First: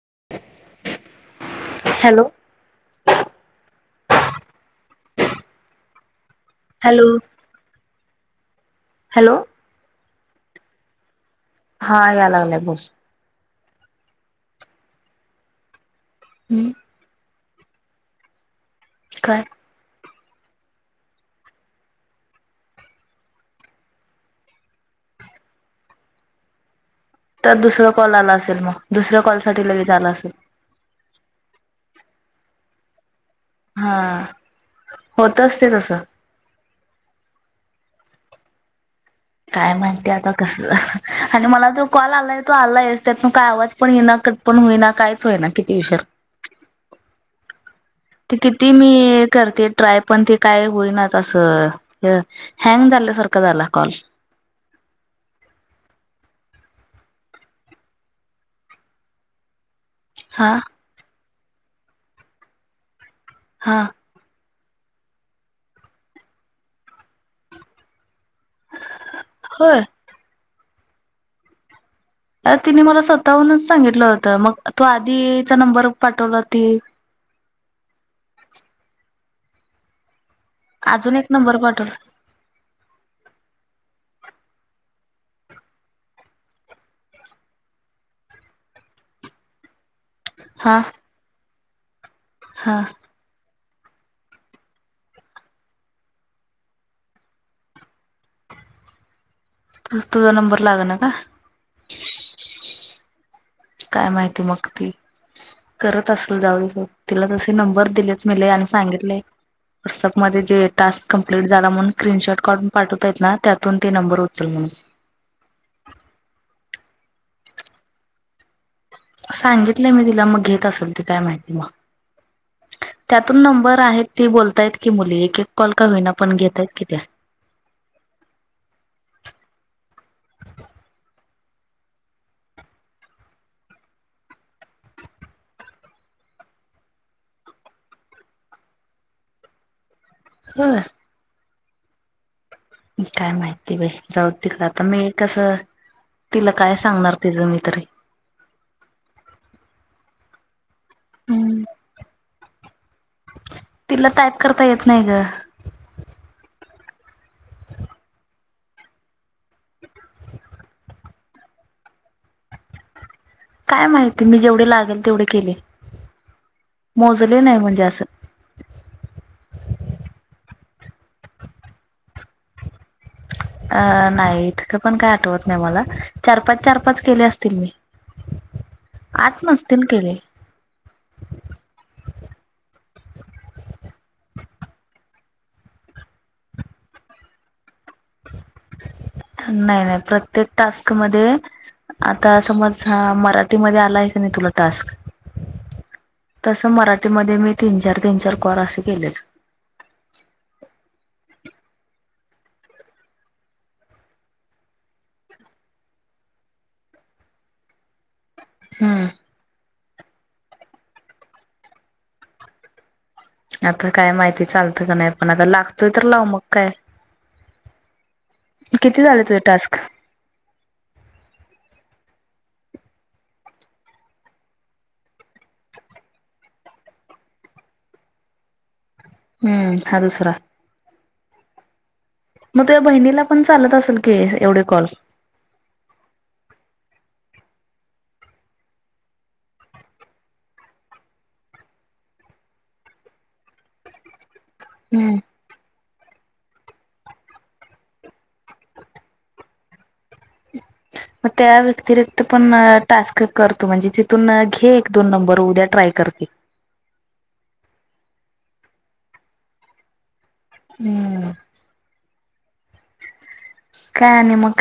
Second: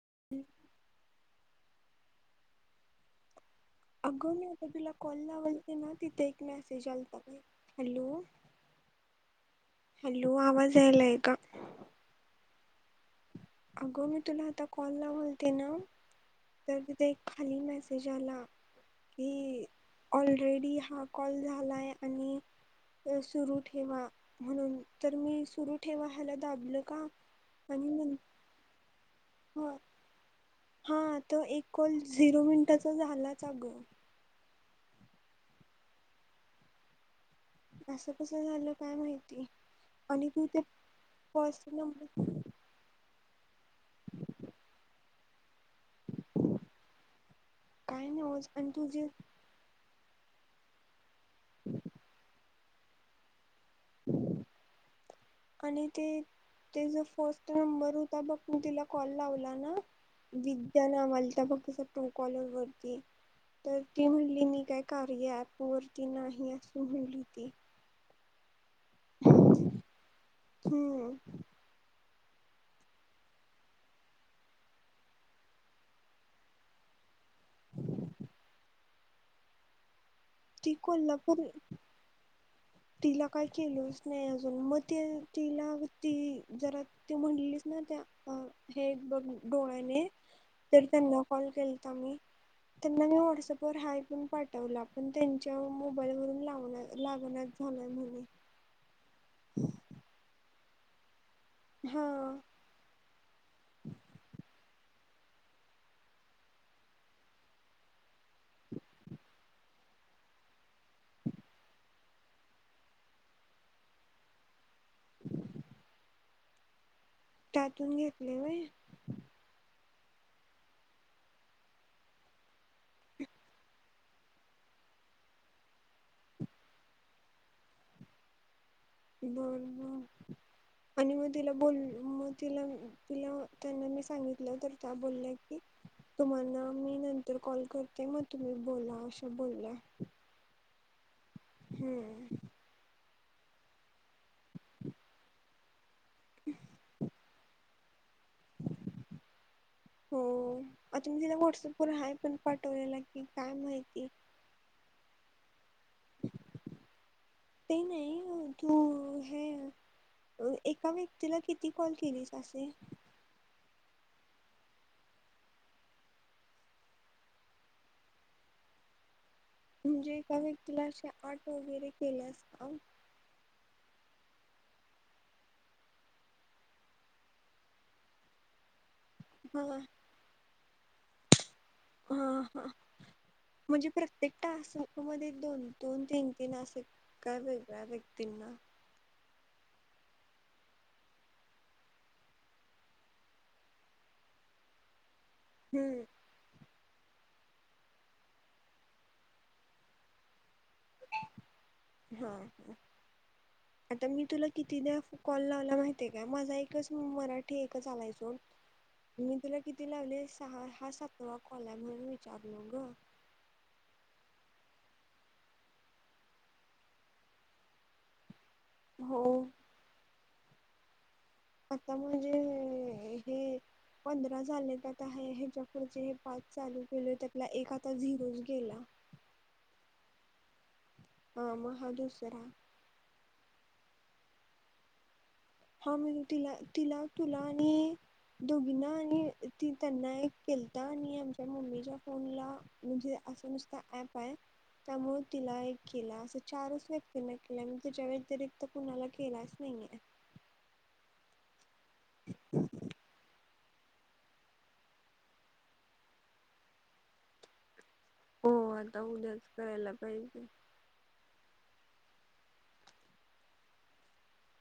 [inaudible] Hello? अगं मी आता तुला कॉल लावालती ना तिथं एक मेसेज हॅलो आलता बाई. हॅलो? हॅलो? हॅलो आवाज यायलाय का? हां याय लागलाय बोल. अगं मी तुला आता कॉल लावालती ना हम्म तर तिथं एक खाली मेसेज आला की काय ऑलरेडी हा कॉल झाला आहे आणि सुरू ठेवा म्हणून तर मी सुरु ठेवा ह्याला दाबलं का तर दुसरा आणि कॉल नंतर आला असेल मग, दुसऱ्या कॉलसाठी लगेच आला असेल हां त एक कॉल झिरो मिनिटाचा झाला हां होत असतंय तसं असं कसं झालं? काय माहिती काय माहिती आणि आता तू ते कसं आणि फर्स्ट मला तो कॉल नंबर आला आहे तो आलायच मग काय आवाज पण येईना, ना कट पण होईना कायच होईना किती विषार काय ते नवच आणि किती तू मी जे करते ट्राय पण ते काय होईनाच असं हे हँग झाल्यासारखं झाला. कॉल आणि ते. ते जो फोस्ट नंबर होता बघ. तू तिला कॉल लावला ना हा विद्या नावाची. ट्रू कॉलर वरती हा तर ती म्हणली मी. त्या कार्या ॲप वरती नाही अस बोली ती. होय. हम्म. अ. तिने मला स्वतःहूनच सांगितलं होतं. मग तो आधीचा नंबर पाठवला ती. ती अजून एक कोल्हापूर नंबर पाठवला. तिला काय केलंलच नाही अजून. मग ते तिला ती जरा तू म्हणलीच ना. त्या हे एक बघ डोळ्याने. हा तर त्यांना कॉल केलता मी हा त्यांना मी वॉट्सअप. वर हाय पण पाठवला. पण त्यांच्या मोबाईलवरून लावणार लागणार. भलाय भले [unintelligible] तुझा नंबर लाग ना का. हा. काय माहिती मग ती. करत असेल जाऊन मग तिला तसे नंबर दिले आणि सांगितले व्हाट्सअप मध्ये जे टास्क कंप्लीट झाला म्हणून. स्क्रीनशॉट काढून पाठवतायेत ना त्यातून ते नंबर उचल म्हणून. अ [unintelligible] त्यातून घेतले वय. सांगितलं मी तिला मग घेत असेल. घेत असल ती काय माहिती मग. [unintelligible] त्यातून नंबर आहेत ती बोलतायत की मुली एक एक कॉल का होईना पण घेतायत कि त्या. [unintelligible] आणि मग तिला बोल मग तिला तिला त्यांना मी सांगितलं. तर त्या बोलल्या की तुम्हाला मी नंतर कॉल करते. मग तुम्ही बोला अशा बोलल्या. [unintelligible] हम्म. काय माहिती बाई जाऊ तिकड आता मी कसं तिला काय सांगणार तिचं मी तरी? हो आता म ति व्हॉट्सअप वर आहे पण पा तिला टाईप करता येत नाही ग. ते नाही तू हे एका व्यक्तीला किती कॉल केलीस असे? काय माहिती मी जेवढे लागेल तेवढे केले. मोजले नाही म्हणजे असं. म्हणजे एका व्यक्तीला असे आट वगैरे केले अस का? अ नाहीथ का पण काय आठवत नाही, मला चार पाच चार पाच केले असतील मी. [unintelligible] आठ हा नसतील केले. हा हा. म्हणजे प्रत्येक टास्क मध्ये दोन दोन तीन तीनस वेगळ्या व्यक्तींना.. नाही नाही प्रत्येक टास्क मध्ये आता समज मराठीमध्ये आला आहे की नाही तुला टास्क. हम्म तसं मराठी मध्ये मी तीन चार तीन चार कर असे केले. हा ह. आता मी तुला किती कॉल लावला माहितीय का माझा एकच मराठी एकच आलायचो. हम्म मी तुला किती लावले सहा हा सातवा कॉल म्हणून विचारल ग. आता काय माहिती चालतं का नाही पण अग लागतोय तर लावू मग काय.. [unintelligible] किती हो झालं तुझ टास्क? आता म्हणजे हे पंधरा झाले त्या आहे ह्याच्याकढचे हे पाच चालू केले हो त्यातला एक आता झिरो गेला. हम्म हा दुसरा. ह म दूस मग तुझ्या बहिणीला पण चालत असेल की एवढे कॉल? ह म तिला तिला तुला आणि दोघीना आणि ती त्यांना एक केलता आणि आमच्या मम्मीच्या फोन ला म्हणजे असं नुसता ऍप आहे, हम्म त्यामुळे तिला एक केला असं चारच व्यक्तींना केलंय म्ह त्याच्या व्यतिरिक्त कुणाला केलाच नाही. मग त्या व्यतिरिक्त पण टास्क करतो. त म्हणजे तिथून घे एक दोन नंबर उद्या ट्राय कर की. हो आता उद्याच करायला पाहिजे. हम्म. काय आणि मग?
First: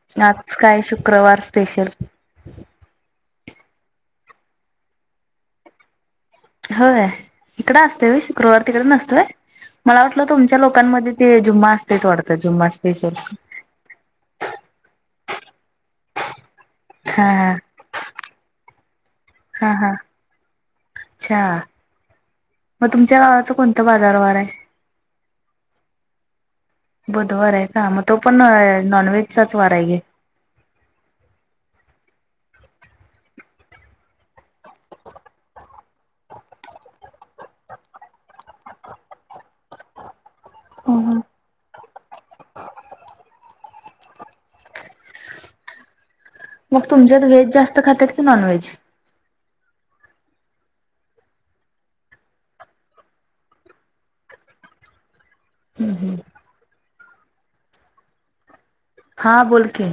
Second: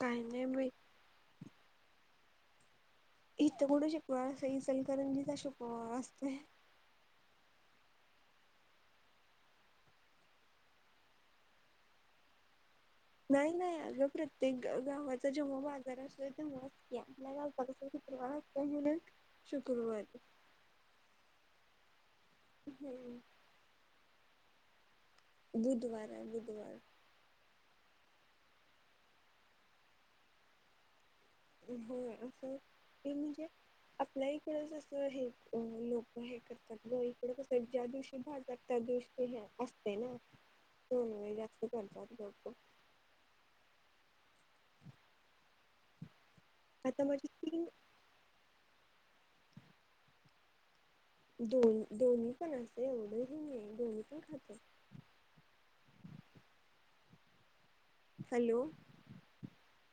काही नाही आज बाई काय शुक्रवार स्पेशल? इथं कुठं शुक्रवार इलकरंजीचा शुक्रवार असतोय. होय इकडं असत शुक्रवार तिकडे नसतय.? मला वाटलं तुमच्या लोकांमध्ये ते जुम्मा असत वाडत जुम्मा असत नाही नाही अग प्रत्येक गावाचा जेव्हा बाजार असतोय तेव्हा या हा हा. आपल्याा शुकारल हा हा शुक्रवारी. अच्छा मग तुमच्या गावाच कोणतं बाजारवार आहे? बुधवार आहे बुधवार. बुधवार आहे का मग तो पण नॉन व्हेजचाच वार आहे. हो असं ते म्हणजे.. आपल्या इकड जसं हे अ लोक हे करतात क इकड कस ज्या दिवशी भाजतात गोष्टी असते ना. हो जास्त करतात ग. मग आता तुमच्यात माझी व्हेज तीन जास्त खातात की नॉनव्हेज? दोन दोन्ही पण असतयं. एवढं हे नाही दोन्ही पण खात्यात. हम्म हम्म. हॅलो. हां बोल की.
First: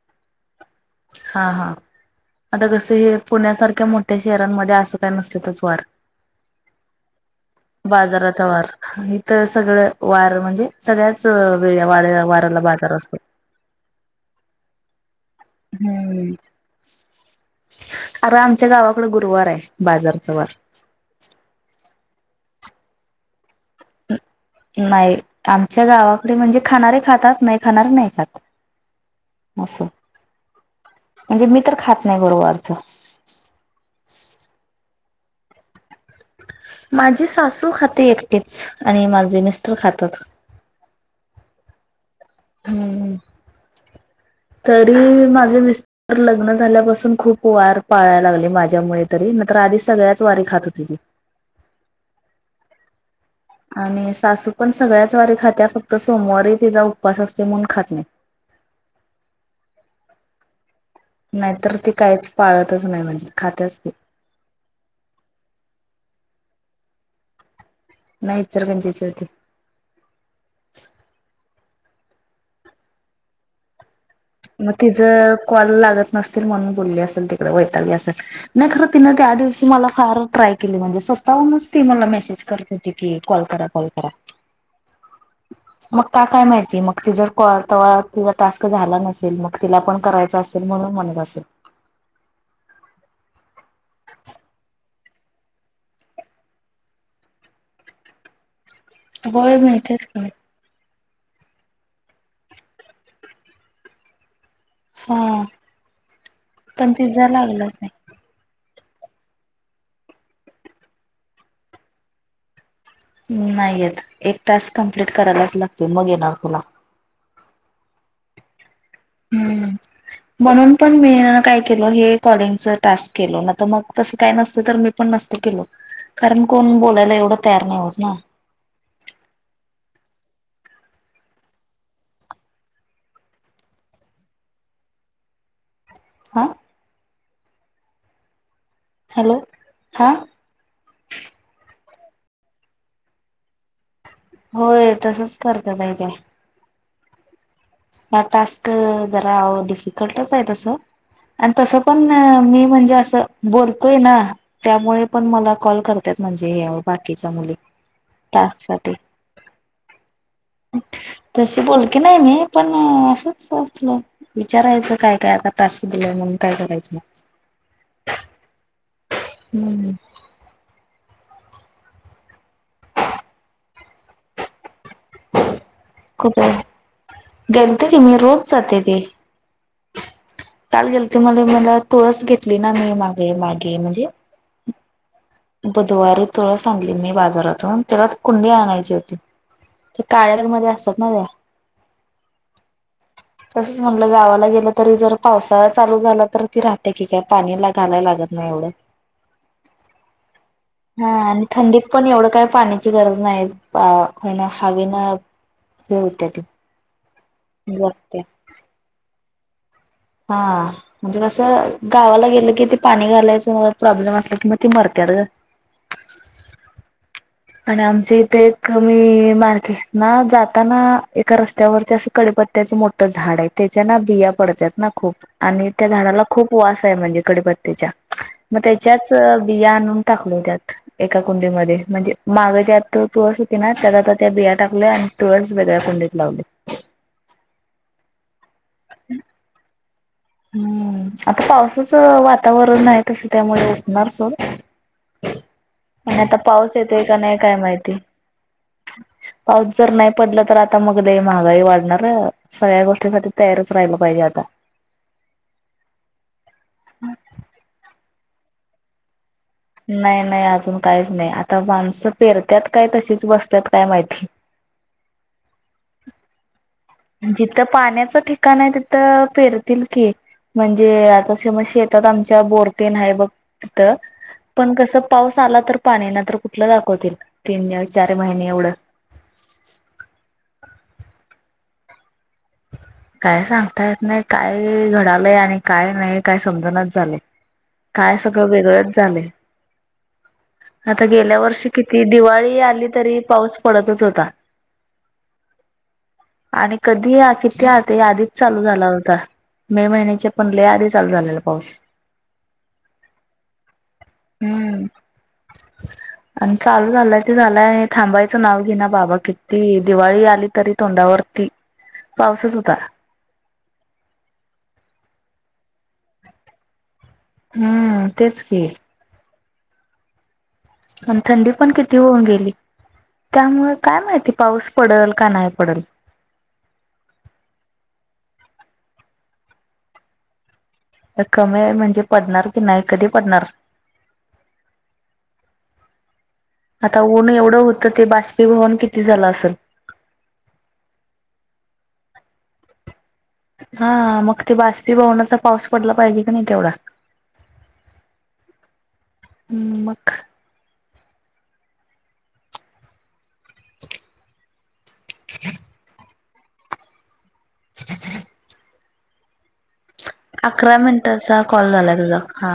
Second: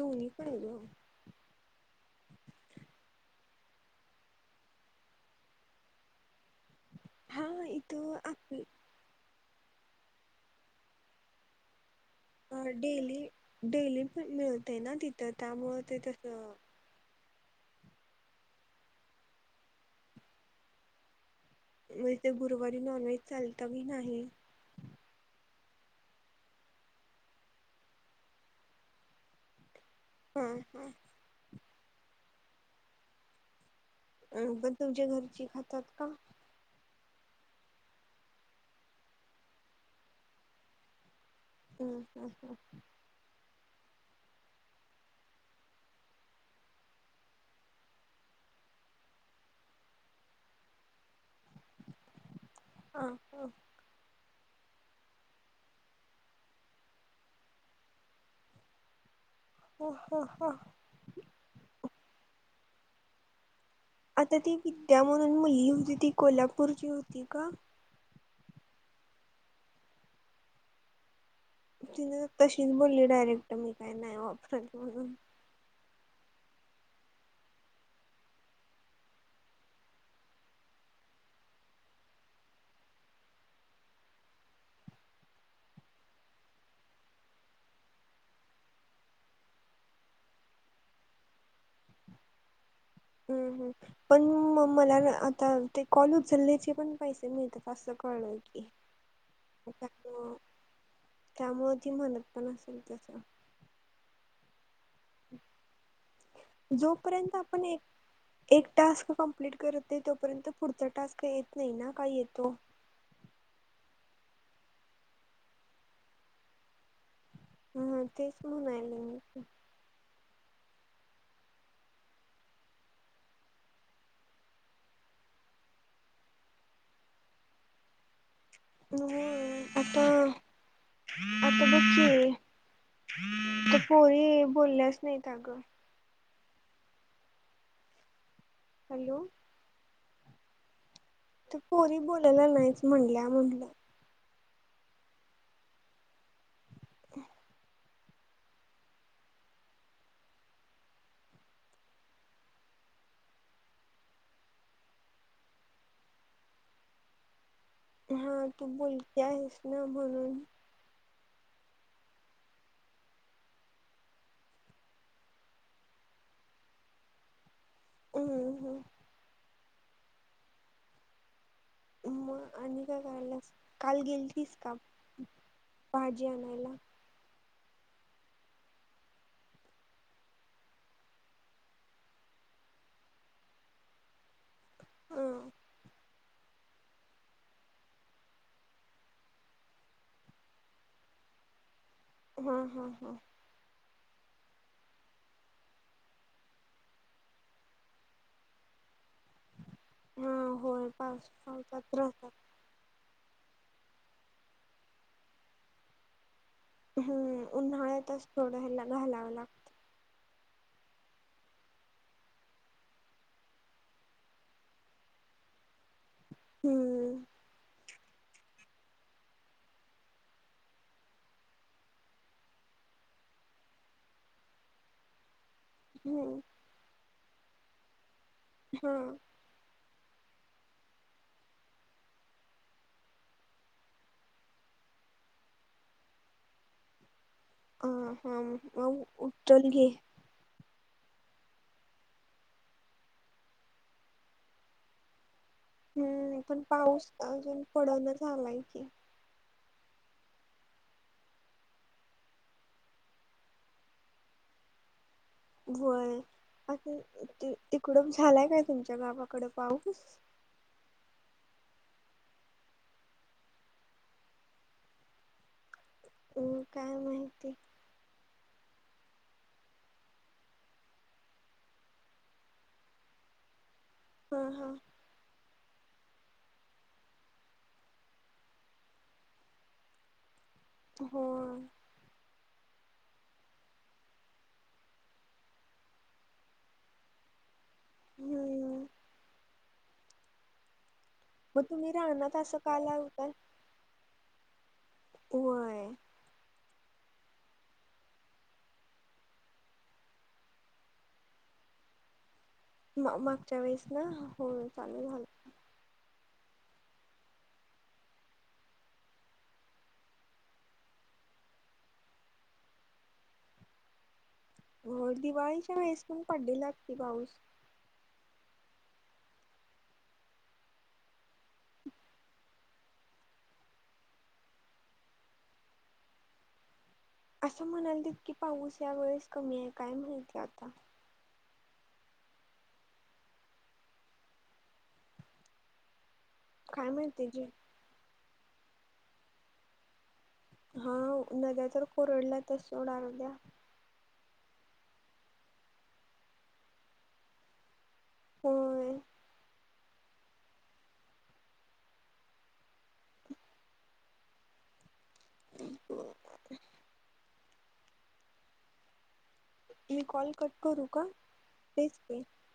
दोनी पण गं. हा हा. आता कसं हे पुण्यासारख्या मोठ्या शहरांमध्ये असं काय नसत्यातच वार. हा इथं बाजाराचा आप वार. तर सगळ वार म्हणजे सगळ्याच वेळ - - अ डेली डेली पण मिळतय ना तिथं त्यामुळं ते तसं अर आमच्या गावाकडे गुरुवार हाय बाजारचा वार. म्हणजे ते गुरुवारी नॉन व्हेज चालत [unintelligible] नाही. नाही आमच्या गावाकडे म्हणजे खाणारे खातात. नाही खाणारे नाही खात असं. हम्म हम्म. म्हणजे मी तर खात नाही गुरुवारच. अ पण तुमच्या घरची खातात का? माझी सासू खाते एकटिच आणि माझे मिस्टर खातात. हम्म. हम्. हम्. हम्म [unintelligible] तरी माझे मिस्टर लग्न झाल्यापासून खूप वार पाळायला लागले माझ्यामुळे तरी. तर आधी सगळ्याच वारी खात होतत ती. [unintelligible] आणि सासू. पण सगळ्याच वारी खात्या फक्त सोमवारी तिचा उपवास असतोय म्हणून खात नाही. ह हा. हा. नाहीतर ती काहीच पाळतच नाही. म्हणजे खात्याच. ती आता ती विद्या म्हणून मुलगी होती ती. कोल्हापूरची होती का? नाही ती इचलकरंजीची होती. ति तशीच बोलली डायरेक्ट मी काय नाही मग वापरत म्हणून तिचं कॉल लागत. नसतील म्हणून बोलली असेल तिकडे. असल वैतागली असेल नाही खर तिन त्या दिवशी मला फार ट्राय केली म्हणजे स्वतहूनच ती मला मेसेज करत होती की. कॉल करा. कॉल करा. [unintelligible] मग का काय माहिती मग. मग तिजा जर कॉल तेव्हा टास्क झाला नसेल. तील मग तिला पण करायच असेल. म्हणून म्हणत असेल. हम्. पण म मला आता. ते कॉल मेसेज पण पैसे मिळतात असं कळलं की. होय माहितीयेच की. त्यामुळं त्यामुळे ती म्हणत पण असेल त्याच. हा. पण तिझ जोपर्यंत आपण लागलंच एक नाही. एक टास्क कम्प्लीट करत नाही तोपर्यंत पुढचा टास्क येत नाही ना काय येतो? नाही येत. एक टास्क कम्प्लीट करायलाच लागतो. मग येणार तुला. हा तेच म्हणायले. मी हम्म. म्हणून पण मी काय केलो हे कॉलिंगच टास्क केलो. ना तर मग तसं काय नसतं तर मी पण नसते - - केलो कारण कोण बोलायला एवढं तयार नाही होत ना. आता आता बघकि. त्या पोरी बोलल्याच नाहीत आगं. आ. हॅलो हां तू पो री बोलाला नाहीच म्हणल्या म्हटलं होय तसच करत नाही ते हा टास्क जरा डिफिकल्टच आहे तस आणि तसं पण मी म्हणजे असं बोलतोय ना त्यामुळे पण मला कॉल करत म्हणजे हे बाकीच्या मुली हा टास्क तू साठी बोलती आहेस ना म्हणून तशी बोल की नाही मी पण असंच! असलं विचारायच काय काय आता टास्क दिलंय म्हणून काय करायचं. हम्म हम्म हं हं मग आणि काय करायला काल गेलतीस का भाजी आणायला. तरी मी रोज जाते ते [unintelligible] काल गेल ते मध्ये मला तुळस घेतली ना मी मागे मागे म्हणजे हा बुधवारी तुळस आणली मी बाजारातून त्याला कुंडी आणायची होती. ते काळ्या रंगामध्ये असतात ना त्या हा हा हा म्हणल गावाला गेलं तरी जर पावसाळा चालू झाला तर ती राहते की काय पाणी ला घालायला लागत नाही एवढं [unintelligible] हा होय हा पाऊस आणि थंडीत पावसात पण एवढं राहतात काय पाण्याची गरज नाही. अ हो ना हवे ना हे होत ते हंहं उन्हाळ्यातच थोडं ह घालावं लागतं हा म्हणजे कसं गावाला गेलं की ते पाणी घालायचं प्रॉब्लेम असला कि मग त मरतेत ग हं हं आमचे इथे एक मी मार्केट ना जाताना एका रस्त्यावरती असे कडिपत्त्याचे मोठं झाड आहे त्याच्या ना बिया पडतात ना खूप आणि त्या झाडाला हम्म खूप वास आहे म्हणजे कडीपत्तेच्या मग हा त्याच्याच बिया आणुन टाकलो त्यात एका कुंडीमध्ये म्हणजे माग ज्यात तुळस होती ना त्यात आता त्या बिया टाकल्या आणि तुळस वेगळ्या कुंडीत लावली. ह हा उचल घे. हम्म आता पावसाच वातावरण आहे तसं त्यामुळे ऊठणारच हो. हं पण पाऊस का नाही काय अजून माहिती. पडण झालाय की. पाऊस जर नाही पडला तर आता मग लय महागाई वाढणार सगळ्या गोष्टीसाठी तयारच राहिलं पाहिजे आता वय [unintelligible] तिकडं झालाय काय तुमच्या बाबा नाही, नाही अजून काहीच नाही आता माणस त पेरतात काय तशीच बसतात काय माहिती. हो काय‌. जिथं पाण्याचं ठिकाण आहे तिथं पेरतील की म्हणजे आता समज शेतात आमच्या बोर ते आहे बघ तिथं हा हा पण कसं पाऊस पाऊस आला तर पाणी ना तर कुठलं दाखवतील तीन चार महिने एवढं‌ हो काय सांगता येत नाही काय घडालंय आणि काय नाही काय समजणाच झालंय. काय सगळं हम्म वेगळंच झालंय. आता गेल्या मग वर्षी तुम्ही किती रानात दिवाळी असं का आली तरी लावताय? पाऊस पडतच होता. होय. आणि कधी ही किती आधी आधीच चालू झाला होता मे महिन्याच्या पण लय आधी चालू झालेला पाऊस. म मागच्या वेळेस ना हो हम्म. चालू झालता. आणि चालू झालंय ते झालंय थांबायचं नाव घिना बाबा किती दिवाळी आली तरी तोंडावरती [inaudible] पाऊसच होता. हो दिवाळीच्या वेळेस पण पडलेला की पाऊस. हम्म तेच कि. आणि थंडी पण किती होऊन गेली. त्यामुळे काय माहिती पाऊस पडल का नाही पडल. असं म्हणाल तितकी पाऊस या वेळेस कमी हाय काय माहितीय आता. कमी म्हणजे पडणार की नाही. कधी पडणार? [inaudible] आता माहिती ऊन जे एवढं होतं. ते बाष्पी भवन किती झालं असेल हा. नद्या तर कोरडल्या तच सोडा. हा. मग ते बाष्पीभवनाचा पाऊस पडला पाहिजे की नाही तेवढा. होय. मग. [inaudible] [inaudible] [inaudible] मी कॉल कट अकरा करू का? मिनिटाचा कॉल झालाय तेच की तुझा हा.